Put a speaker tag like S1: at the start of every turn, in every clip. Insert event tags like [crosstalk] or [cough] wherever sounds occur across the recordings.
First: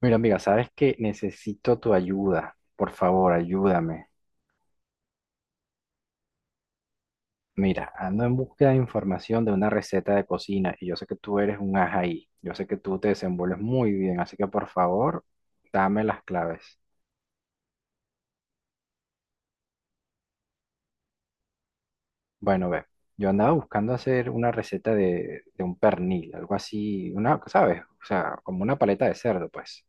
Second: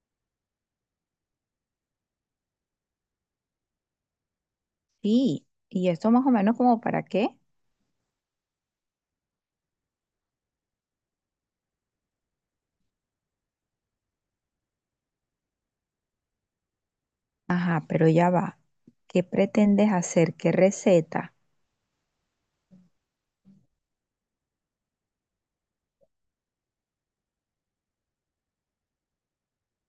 S1: Mira, amiga, sabes que necesito tu ayuda. Por favor, ayúdame.
S2: Sí, y esto más o menos como para qué.
S1: Mira, ando en búsqueda de información de una receta de cocina y yo sé que tú eres un as ahí. Yo sé que tú te desenvuelves muy bien, así que por favor, dame las claves.
S2: Ajá, pero ya va. ¿Qué pretendes hacer? ¿Qué receta?
S1: Bueno, ve, yo andaba buscando hacer una receta de un pernil, algo así, una, ¿sabes? O sea, como una paleta de cerdo, pues.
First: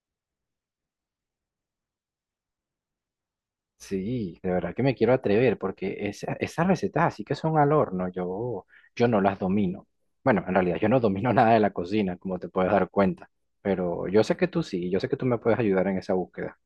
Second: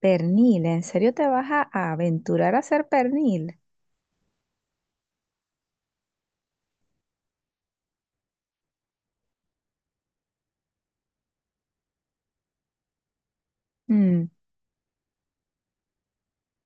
S2: Pernil, ¿en serio te vas a aventurar a hacer pernil?
S1: Sí, de verdad que me quiero atrever porque esas recetas así que son al horno, yo no las domino. Bueno, en realidad yo no domino [laughs] nada de la cocina, como te puedes dar cuenta, pero yo
S2: Mm,
S1: sé que tú sí, yo sé que tú me puedes ayudar en esa búsqueda.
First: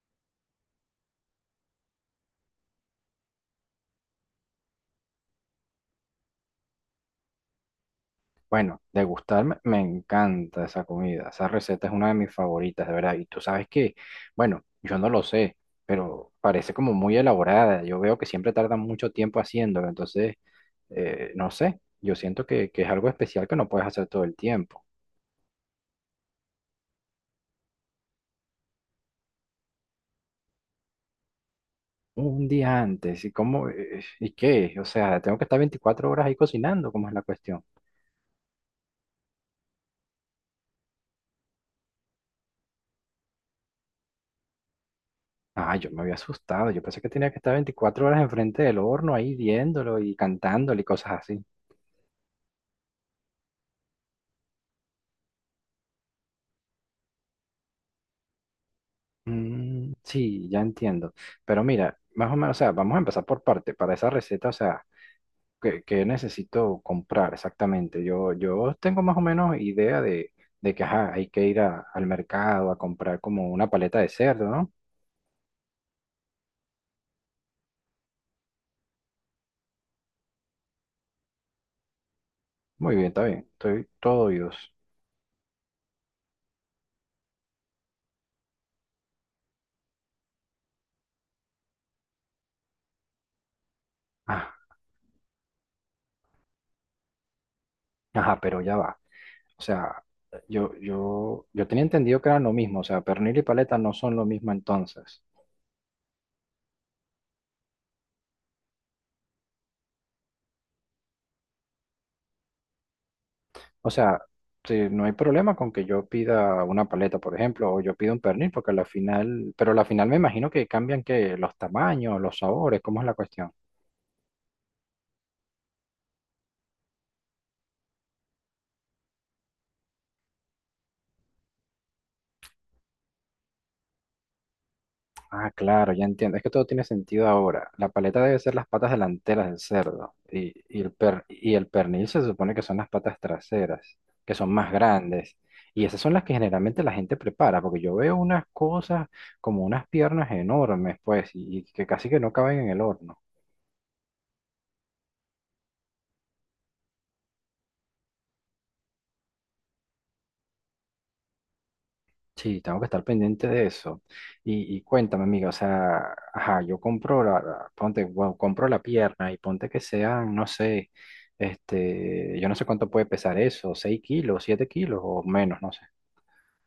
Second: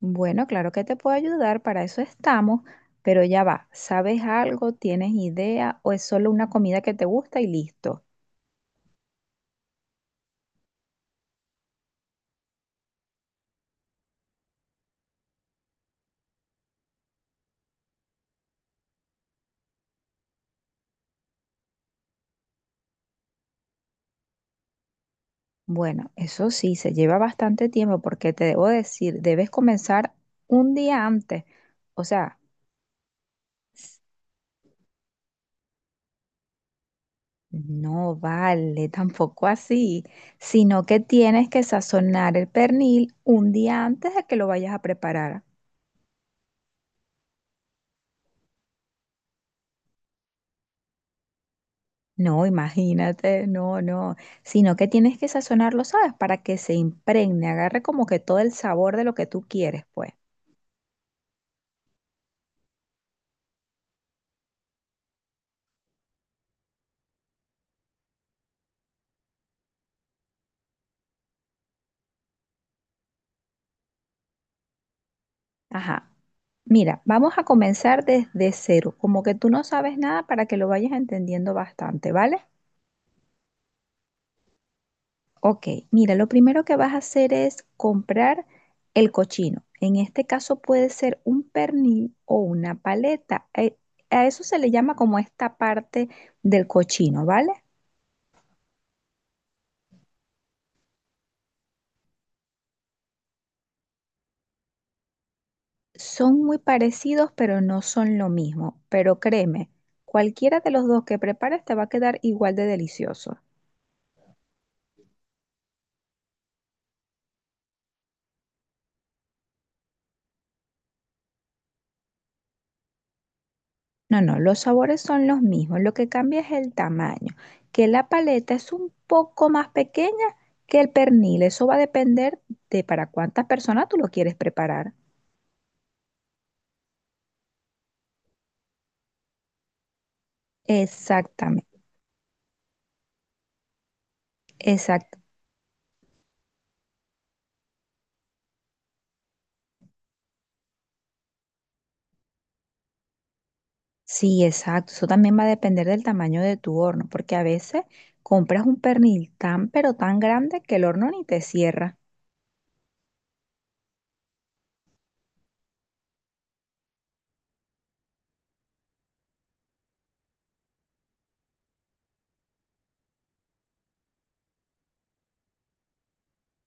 S2: bueno, claro que te puedo ayudar, para eso estamos, pero ya va. ¿Sabes algo? ¿Tienes idea? ¿O es solo una comida que te gusta y listo?
S1: Bueno, degustarme, me encanta esa comida, esa receta es una de mis favoritas, de verdad. Y tú sabes que, bueno, yo no lo sé, pero parece como muy elaborada. Yo veo que siempre tardan mucho tiempo haciéndolo, entonces, no sé, yo siento que, es algo especial que no puedes hacer todo el tiempo.
S2: Bueno, eso sí, se lleva bastante tiempo porque te debo decir, debes comenzar un día antes. O sea,
S1: Un día antes, ¿y cómo? ¿Y qué? O sea, tengo que estar 24 horas ahí cocinando, ¿cómo es la cuestión?
S2: no vale, [laughs] tampoco así, sino que tienes que sazonar el pernil un día antes de que lo vayas a preparar.
S1: Ah, yo me había asustado, yo pensé que tenía que estar 24 horas enfrente del horno ahí viéndolo y cantándolo y cosas así.
S2: No, imagínate, no, no, sino que tienes que sazonarlo, ¿sabes? Para que se impregne, agarre como que todo el sabor de lo que tú quieres,
S1: Mm,
S2: pues.
S1: sí, ya entiendo. Pero mira, más o menos, o sea, vamos a empezar por parte, para esa receta, o sea, ¿qué, qué necesito comprar exactamente? Yo tengo más o menos idea de que, ajá, hay que ir al mercado a comprar como una paleta de cerdo, ¿no?
S2: Ajá. Mira, vamos a comenzar desde cero, como que tú no sabes nada para que lo vayas entendiendo bastante, ¿vale?
S1: Muy bien, está bien, estoy todo oídos.
S2: Ok, mira, lo primero que vas a hacer es comprar el cochino. En este caso puede ser un pernil o una paleta. A eso
S1: Ah,
S2: se le llama como esta parte del cochino, ¿vale?
S1: ajá, pero ya va. O sea, yo tenía entendido que eran lo mismo. O sea, pernil y paleta no son lo mismo entonces.
S2: Son muy parecidos, pero no son lo mismo. Pero créeme, cualquiera de los dos que prepares te va a quedar igual de delicioso.
S1: O sea, sí, no hay problema con que yo pida una paleta, por ejemplo, o yo pido un pernil, porque a la final, pero a la final me imagino que cambian que los tamaños, los sabores, ¿cómo es la cuestión?
S2: No, no, los sabores son los mismos, lo que cambia es el tamaño, que la paleta es un poco más pequeña que el pernil, eso va a depender de para cuántas personas tú lo quieres preparar.
S1: Ah, claro, ya entiendo. Es que todo tiene sentido ahora. La paleta debe ser las patas delanteras del cerdo y el per- y el
S2: Exactamente,
S1: pernil se supone que son las patas traseras, que son más
S2: exacto.
S1: grandes. Y esas son las que generalmente la gente prepara, porque yo veo unas cosas como unas piernas enormes, pues, y que casi que no caben en el horno.
S2: Sí, exacto. Eso también va a depender del tamaño de tu horno, porque a veces compras un pernil tan pero tan grande que el horno ni te cierra.
S1: Sí, tengo que estar pendiente de eso. Y cuéntame, amiga, o sea, ajá, yo compro la, ponte, bueno, compro la pierna y ponte que sean, no sé, yo no sé cuánto puede pesar eso, 6 kilos, 7 kilos o menos, no sé.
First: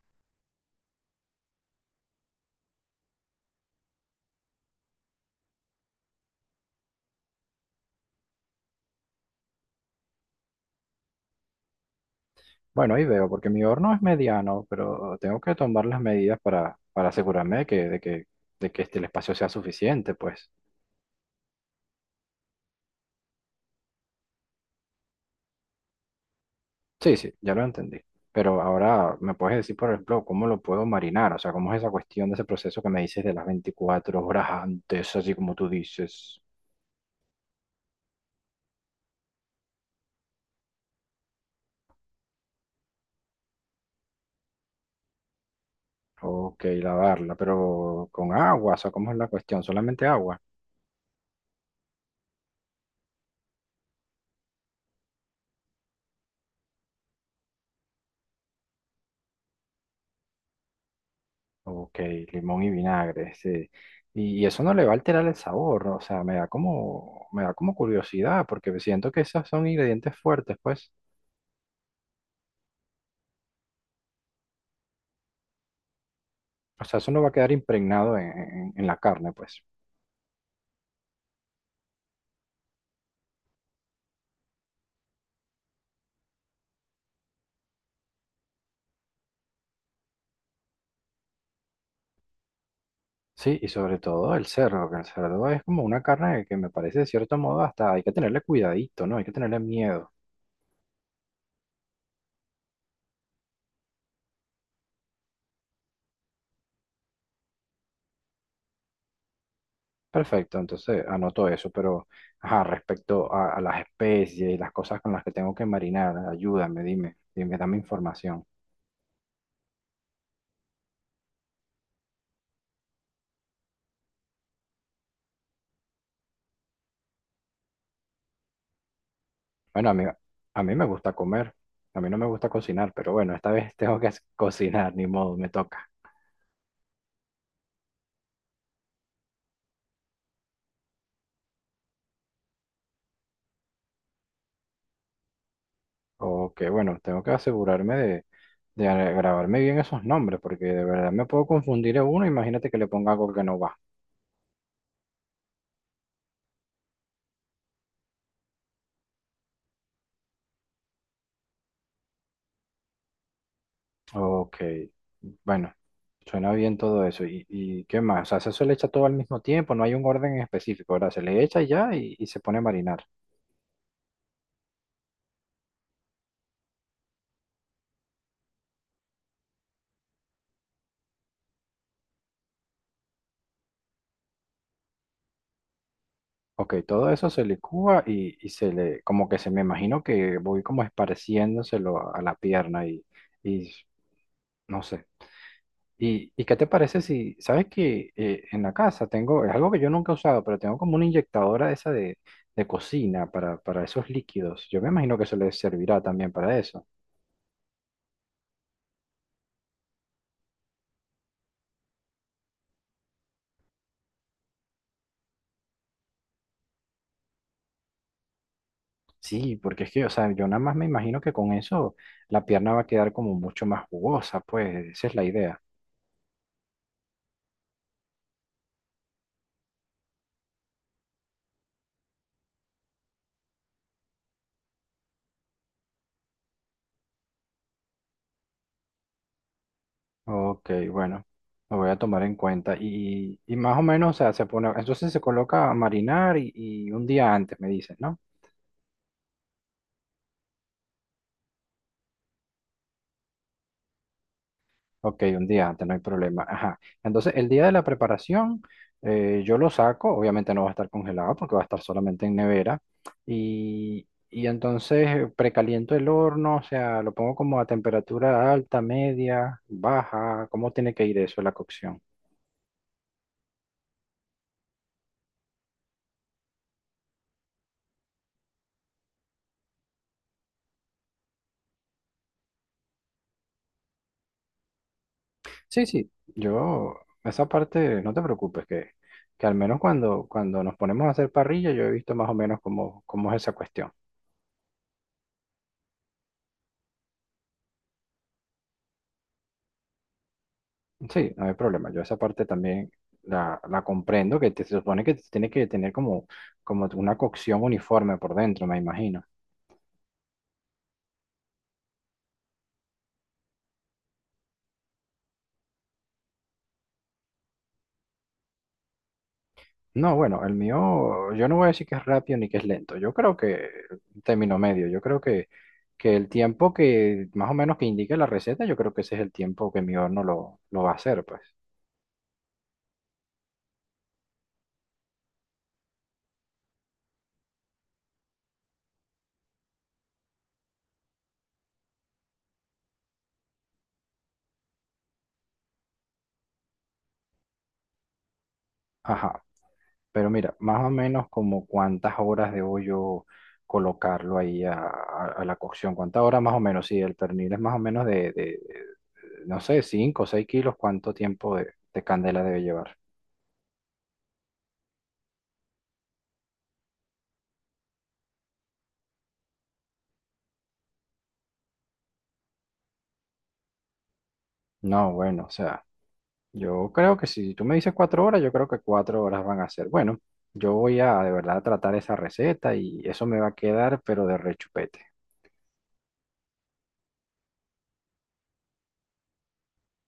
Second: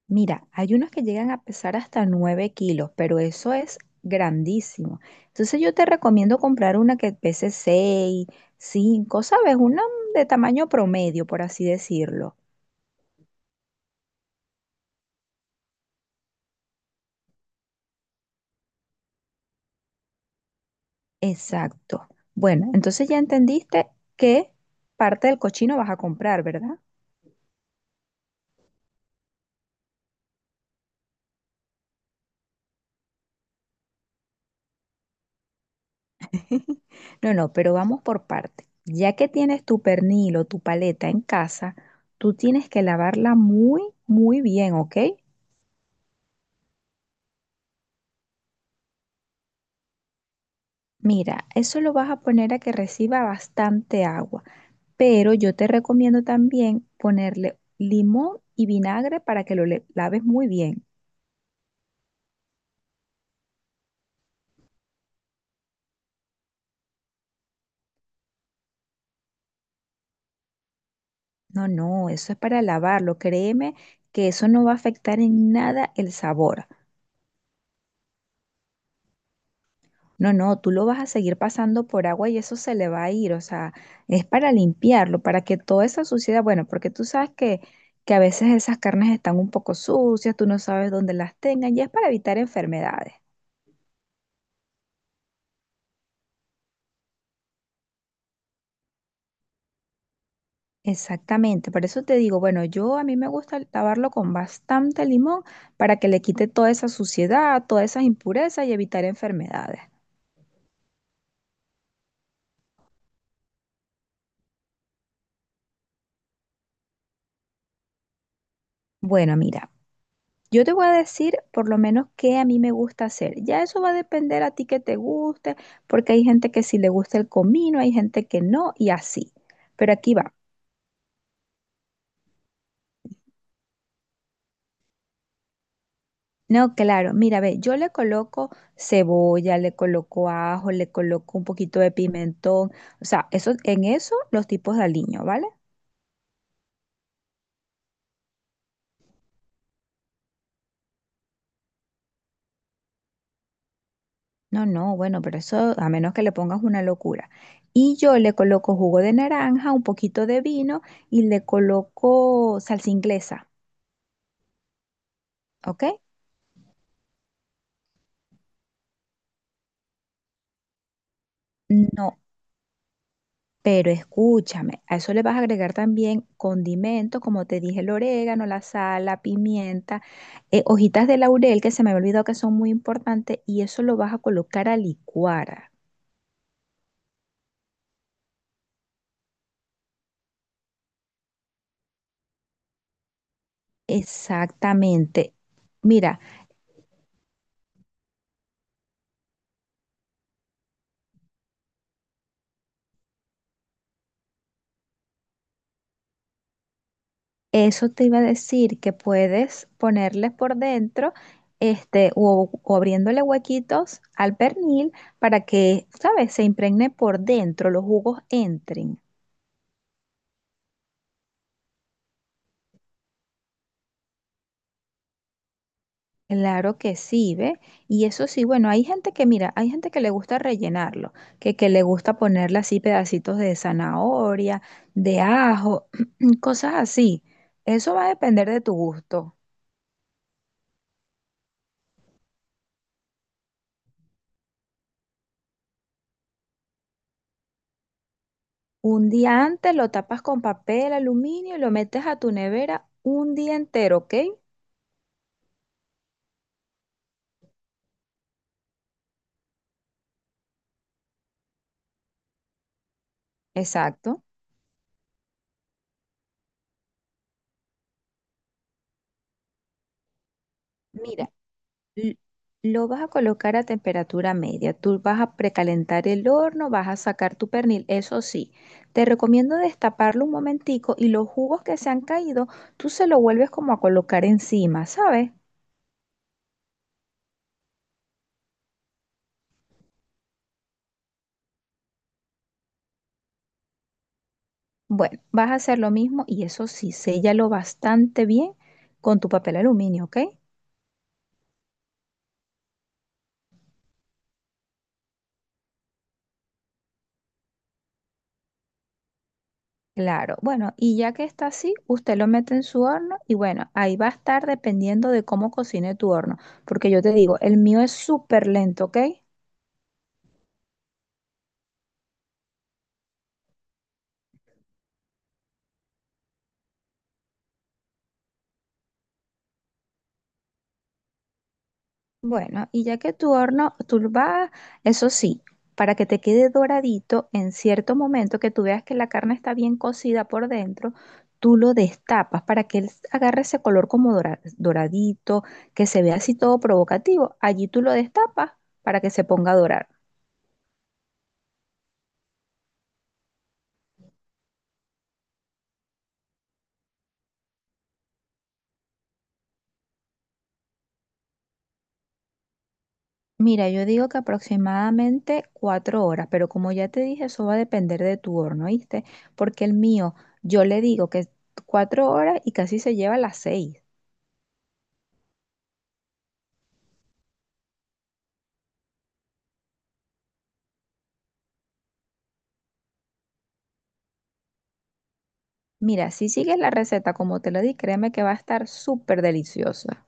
S2: Mira, hay unos que llegan a pesar hasta 9 kilos, pero eso es grandísimo. Entonces yo te recomiendo comprar una que pese 6, 5, ¿sabes? Una de tamaño promedio, por así decirlo.
S1: Bueno, ahí veo, porque mi horno es mediano, pero tengo que tomar las medidas para, asegurarme de que el espacio sea suficiente, pues.
S2: Exacto. Bueno, entonces ya entendiste qué parte del cochino vas a comprar, ¿verdad?
S1: Sí, sí, ya lo entendí. Pero ahora, ¿me puedes decir, por ejemplo, cómo lo puedo marinar? O sea, ¿cómo es esa cuestión de ese proceso que me dices de las 24 horas antes, así como tú dices?
S2: No, no, pero vamos por parte. Ya que tienes tu pernil o tu paleta en casa, tú tienes que lavarla muy, muy bien, ¿ok?
S1: Ok, lavarla, pero con agua, o sea, ¿cómo es la cuestión? ¿Solamente agua?
S2: Mira, eso lo vas a poner a que reciba bastante agua, pero yo te recomiendo también ponerle limón y vinagre para que lo laves muy bien.
S1: Ok, limón y vinagre, sí. Y eso no le va a alterar el sabor, ¿no? O sea, me da como curiosidad, porque siento que esos son ingredientes fuertes, pues.
S2: No, no, eso es para lavarlo, créeme que eso no va a afectar en nada el sabor.
S1: O sea, eso no va a quedar impregnado en, en la carne, pues.
S2: No, no, tú lo vas a seguir pasando por agua y eso se le va a ir, o sea, es para limpiarlo, para que toda esa suciedad, bueno, porque tú sabes que a veces esas carnes están un poco sucias, tú no sabes dónde las tengan y es para evitar enfermedades.
S1: Sí, y sobre todo el cerdo, que el cerdo es como una carne que me parece de cierto modo hasta hay que tenerle cuidadito, ¿no? Hay que tenerle miedo.
S2: Exactamente, por eso te digo, bueno, yo a mí me gusta lavarlo con bastante limón para que le quite toda esa suciedad, todas esas impurezas y evitar enfermedades.
S1: Perfecto, entonces anoto eso, pero ajá, respecto a las especies y las cosas con las que tengo que marinar, ayúdame, dime, dime, dame información.
S2: Bueno, mira, yo te voy a decir por lo menos qué a mí me gusta hacer. Ya eso va a depender a ti que te guste, porque hay gente que sí le gusta el comino, hay gente que no y así.
S1: Bueno,
S2: Pero
S1: a mí,
S2: aquí va.
S1: a mí me gusta comer, a mí no me gusta cocinar, pero bueno, esta vez [laughs] tengo que cocinar, ni modo, me toca.
S2: No, claro, mira, ve, yo le coloco cebolla, le coloco ajo, le coloco un poquito de pimentón, o sea, eso, en eso los tipos de aliño, ¿vale?
S1: O que bueno, tengo que asegurarme de, grabarme bien esos nombres, porque de verdad me puedo confundir a uno, imagínate que le ponga algo que no va.
S2: No, no, bueno, pero eso a menos que le pongas una locura. Y yo le coloco jugo de naranja, un poquito de vino y le coloco salsa inglesa,
S1: Ok, bueno,
S2: ¿ok?
S1: suena bien todo eso. Y qué más? O sea, eso se le echa todo al mismo tiempo, no hay un orden en específico, ¿verdad? Se le echa y ya y,
S2: No,
S1: y se pone a marinar.
S2: pero escúchame, a eso le vas a agregar también condimentos, como te dije, el orégano, la sal, la pimienta, hojitas de laurel que se me había olvidado que son muy importantes y eso lo vas a colocar a licuar.
S1: Ok, todo eso se licúa y, se le, como que se me imagino que voy como esparciéndoselo a la pierna y no sé.
S2: Exactamente. Mira,
S1: ¿Y qué te parece si, sabes que en la casa tengo, es algo que yo nunca he usado, pero tengo como una inyectadora esa de, cocina para esos líquidos. Yo me imagino que eso le servirá también para eso.
S2: eso te iba a decir que puedes ponerles por dentro, este, o abriéndole huequitos al pernil para que, ¿sabes?, se impregne por dentro, los jugos entren.
S1: Sí, porque es que, o sea, yo nada más me imagino que con eso la pierna va a quedar como mucho más jugosa, pues esa es la idea.
S2: Claro que sí, ¿ve? Y eso sí, bueno, hay gente que, mira, hay gente que le gusta rellenarlo, que le gusta ponerle así pedacitos de zanahoria, de ajo, [clears throat] cosas así. Eso va a depender de tu gusto.
S1: Ok, bueno, lo voy a tomar en cuenta. Y más o menos, o sea, se pone, entonces se coloca a marinar y un día antes, me dices, ¿no?
S2: Un día antes lo tapas con papel aluminio y lo metes a tu nevera un día entero, ¿ok?
S1: Ok, un día antes, no hay problema. Ajá. Entonces, el día de la preparación, yo lo saco, obviamente no va a estar congelado porque va a estar solamente en nevera. Y,
S2: Exacto.
S1: y entonces precaliento el horno, o sea, lo pongo como a temperatura alta, media, baja. ¿Cómo tiene que ir
S2: Mira,
S1: eso, la cocción?
S2: l- lo vas a colocar a temperatura media. Tú vas a precalentar el horno, vas a sacar tu pernil. Eso sí, te recomiendo destaparlo un momentico y los jugos que se han caído, tú se lo vuelves como a colocar encima, ¿sabes?
S1: Sí, sí, esa parte, no te preocupes, que, al menos cuando nos ponemos a hacer parrilla, yo he visto más o menos cómo, es esa cuestión.
S2: Bueno, vas a hacer lo mismo y eso sí, séllalo bastante bien con tu papel aluminio, ¿ok?
S1: Sí, no hay problema. Yo esa parte también la, comprendo, se supone que tiene que tener como una cocción uniforme por dentro, me imagino.
S2: Claro, bueno, y ya que está así, usted lo mete en su horno y bueno, ahí va a estar dependiendo de cómo cocine tu horno, porque yo te digo, el mío es súper lento, ¿ok?
S1: No, bueno, el mío, yo no voy a decir que es rápido ni que es lento. Yo creo que término medio. Yo creo que, el tiempo que más o menos que indique la receta, yo creo que ese es el tiempo que mi horno lo va a hacer, pues.
S2: Bueno, y ya que tu horno, tú lo vas, eso sí, para que te quede doradito en cierto momento, que tú veas que la carne está bien cocida por dentro, tú lo destapas para que él agarre ese color como doradito, que se vea así todo provocativo. Allí tú lo destapas para que se
S1: Ajá.
S2: ponga a dorar.
S1: Pero mira, más o menos como cuántas horas debo yo colocarlo ahí a, a la cocción, cuántas horas más o menos, si el pernil es más o menos de, no sé, 5 o 6 kilos, ¿cuánto tiempo de candela debe llevar?
S2: Mira, yo digo que aproximadamente 4 horas, pero como ya te dije, eso va a depender de tu horno, ¿viste? Porque el mío, yo le digo que 4 horas y casi se lleva las 6.
S1: No, bueno, o sea, yo creo que si tú me dices 4 horas, yo creo que 4 horas van a ser. Bueno, yo voy a de verdad tratar esa receta y eso me va a quedar, pero de rechupete.
S2: Mira, si sigues la receta como te lo di, créeme que va a estar súper deliciosa.